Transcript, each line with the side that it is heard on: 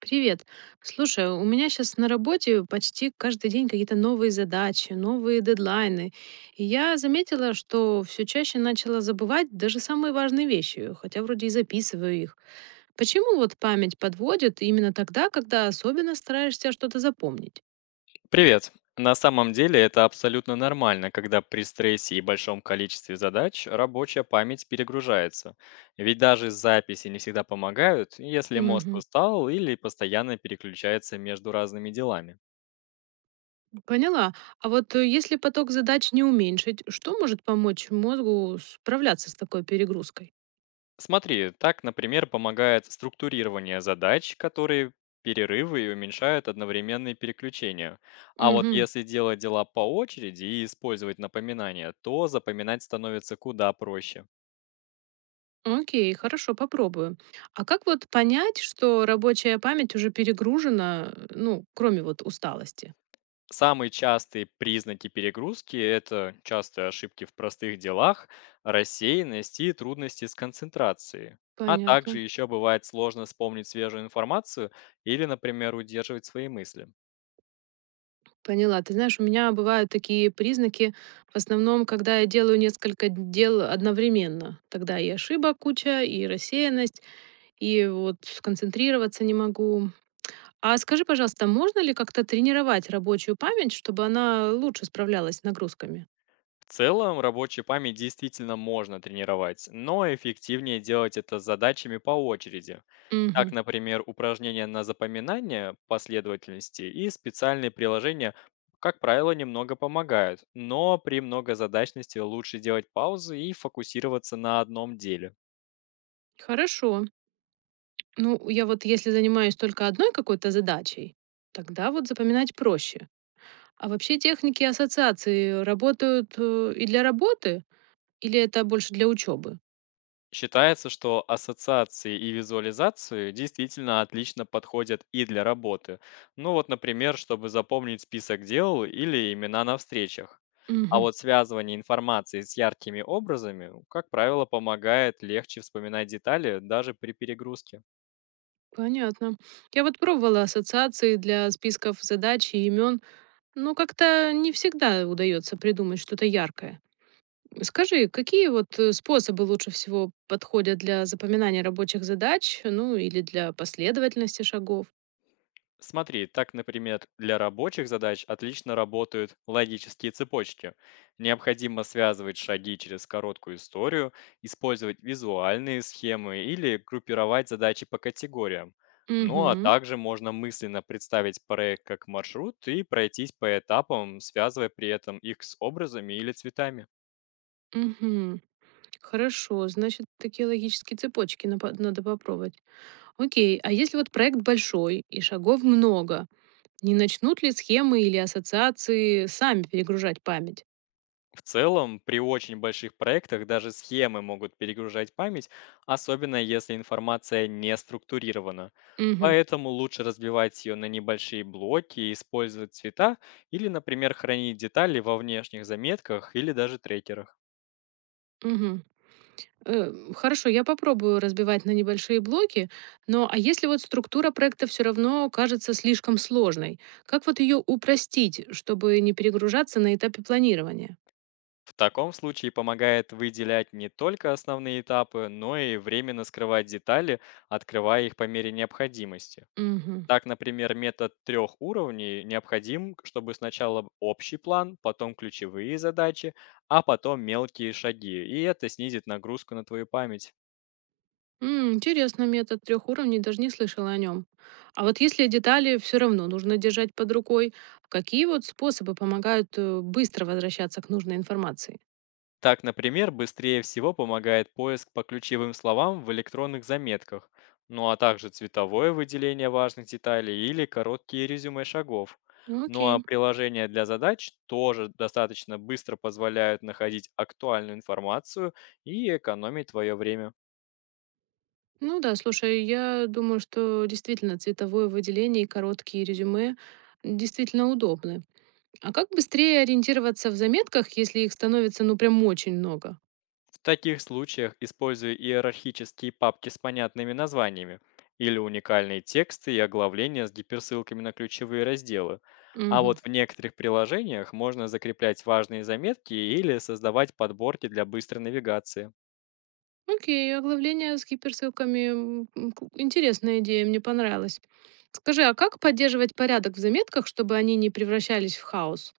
right: Привет. Слушай, у меня сейчас на работе почти каждый день какие-то новые задачи, новые дедлайны. И я заметила, что все чаще начала забывать даже самые важные вещи, хотя вроде и записываю их. Почему вот память подводит именно тогда, когда особенно стараешься что-то запомнить?
left: Привет. На самом деле это абсолютно нормально, когда при стрессе и большом количестве задач рабочая память перегружается. Ведь даже записи не всегда помогают, если мозг
right: Мгм.
left: устал или постоянно переключается между разными делами.
right: Поняла. А вот если поток задач не уменьшить, что может помочь мозгу справляться с такой перегрузкой?
left: Смотри, так, например, помогает структурирование задач, которые перерывы и уменьшают одновременные переключения. А вот
right: Мгм.
left: если делать дела по очереди и использовать напоминания, то запоминать становится куда проще.
right: Окей, хорошо, попробую. А как вот понять, что рабочая память уже перегружена, ну, кроме вот усталости?
left: Самые частые признаки перегрузки – это частые ошибки в простых делах, рассеянность и трудности с концентрацией. А также
right: Понятно.
left: еще бывает сложно вспомнить свежую информацию или, например, удерживать свои мысли.
right: Поняла. Ты знаешь, у меня бывают такие признаки, в основном, когда я делаю несколько дел одновременно. Тогда и ошибок куча, и рассеянность, и вот сконцентрироваться не могу. А скажи, пожалуйста, можно ли как-то тренировать рабочую память, чтобы она лучше справлялась с нагрузками?
left: В целом, рабочую память действительно можно тренировать, но эффективнее делать это с задачами по очереди. Так,
right: Мгм.
left: например, упражнения на запоминание последовательности и специальные приложения, как правило, немного помогают, но при многозадачности лучше делать паузы и фокусироваться на одном деле.
right: Хорошо. Ну, я вот если занимаюсь только одной какой-то задачей, тогда вот запоминать проще. А вообще техники ассоциации работают и для работы, или это больше для учебы?
left: Считается, что ассоциации и визуализации действительно отлично подходят и для работы. Ну вот, например, чтобы запомнить список дел или имена на встречах. А
right: Мгм.
left: вот связывание информации с яркими образами, как правило, помогает легче вспоминать детали даже при перегрузке.
right: Понятно. Я вот пробовала ассоциации для списков задач и имен, но как-то не всегда удается придумать что-то яркое. Скажи, какие вот способы лучше всего подходят для запоминания рабочих задач, ну или для последовательности шагов?
left: Смотри, так, например, для рабочих задач отлично работают логические цепочки. Необходимо связывать шаги через короткую историю, использовать визуальные схемы или группировать задачи по категориям. Ну а
right: Угу,
left: также можно мысленно представить проект как маршрут и пройтись по этапам, связывая при этом их с образами или цветами.
right: угу. Хорошо, значит, такие логические цепочки надо попробовать. Окей, а если вот проект большой и шагов много, не начнут ли схемы или ассоциации сами перегружать память?
left: В целом, при очень больших проектах даже схемы могут перегружать память, особенно если информация не структурирована.
right: Угу,
left: Поэтому лучше разбивать ее на небольшие блоки, использовать цвета или, например, хранить детали во внешних заметках или даже трекерах.
right: угу. Хорошо, я попробую разбивать на небольшие блоки, но а если вот структура проекта все равно кажется слишком сложной, как вот ее упростить, чтобы не перегружаться на этапе планирования?
left: В таком случае помогает выделять не только основные этапы, но и временно скрывать детали, открывая их по мере необходимости.
right: Угу.
left: Так, например, метод трех уровней необходим, чтобы сначала общий план, потом ключевые задачи, а потом мелкие шаги, и это снизит нагрузку на твою память.
right: Интересный метод трех уровней, даже не слышала о нем. А вот если детали все равно нужно держать под рукой, какие вот способы помогают быстро возвращаться к нужной информации?
left: Так, например, быстрее всего помогает поиск по ключевым словам в электронных заметках, ну а также цветовое выделение важных деталей или короткие резюме шагов.
right: Ну,
left: Ну
right: окей.
left: а приложения для задач тоже достаточно быстро позволяют находить актуальную информацию и экономить твое время.
right: Ну да, слушай, я думаю, что действительно цветовое выделение и короткие резюме действительно удобны. А как быстрее ориентироваться в заметках, если их становится ну прям очень много?
left: В таких случаях используй иерархические папки с понятными названиями или уникальные тексты и оглавления с гиперссылками на ключевые разделы. А
right: Мгм.
left: вот в некоторых приложениях можно закреплять важные заметки или создавать подборки для быстрой навигации.
right: Окей, оглавление с гиперссылками. Интересная идея, мне понравилась. Скажи, а как поддерживать порядок в заметках, чтобы они не превращались в хаос?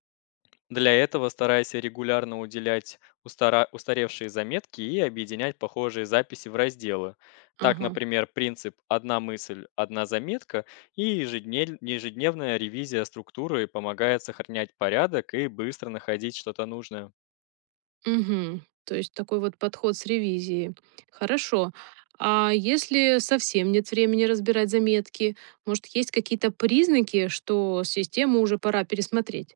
left: Для этого старайся регулярно уделять устаревшие заметки и объединять похожие записи в разделы. Так,
right: Ага.
left: например, принцип «одна мысль, одна заметка» и ежедневная ревизия структуры помогает сохранять порядок и быстро находить что-то нужное.
right: Угу. То есть такой вот подход с ревизией. Хорошо. А если совсем нет времени разбирать заметки, может, есть какие-то признаки, что систему уже пора пересмотреть?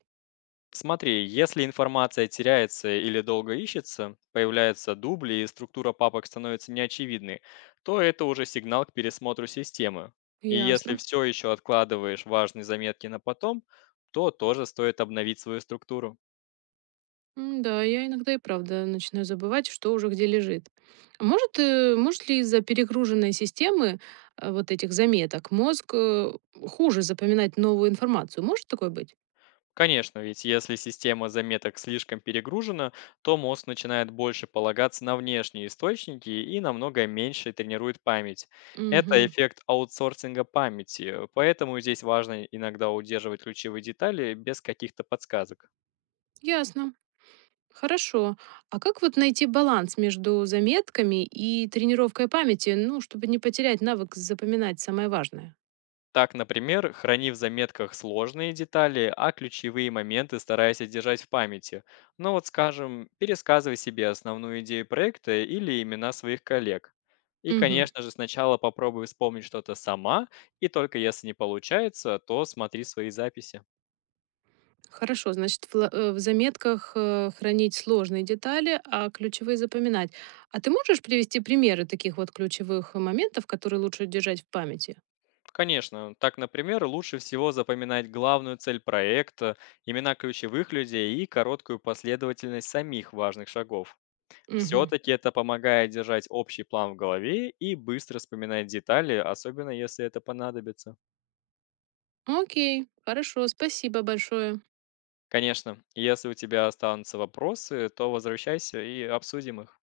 left: Смотри, если информация теряется или долго ищется, появляются дубли и структура папок становится неочевидной, то это уже сигнал к пересмотру системы. И если
right: Ясно.
left: все еще откладываешь важные заметки на потом, то тоже стоит обновить свою структуру.
right: Да, я иногда и правда начинаю забывать, что уже где лежит. А может, может ли из-за перегруженной системы вот этих заметок мозг хуже запоминать новую информацию? Может такое быть?
left: Конечно, ведь если система заметок слишком перегружена, то мозг начинает больше полагаться на внешние источники и намного меньше тренирует память. Это
right: Угу.
left: эффект аутсорсинга памяти, поэтому здесь важно иногда удерживать ключевые детали без каких-то подсказок.
right: Ясно. Хорошо. А как вот найти баланс между заметками и тренировкой памяти, ну, чтобы не потерять навык запоминать самое важное?
left: Так, например, храни в заметках сложные детали, а ключевые моменты старайся держать в памяти. Но вот, скажем, пересказывай себе основную идею проекта или имена своих коллег. И,
right: Угу.
left: конечно же, сначала попробуй вспомнить что-то сама, и только если не получается, то смотри свои записи.
right: Хорошо, значит, в заметках, хранить сложные детали, а ключевые запоминать. А ты можешь привести примеры таких вот ключевых моментов, которые лучше держать в памяти?
left: Конечно, так, например, лучше всего запоминать главную цель проекта, имена ключевых людей и короткую последовательность самих важных шагов.
right: Мгм.
left: Все-таки это помогает держать общий план в голове и быстро вспоминать детали, особенно если это понадобится.
right: Окей, хорошо, спасибо большое.
left: Конечно, если у тебя останутся вопросы, то возвращайся и обсудим их.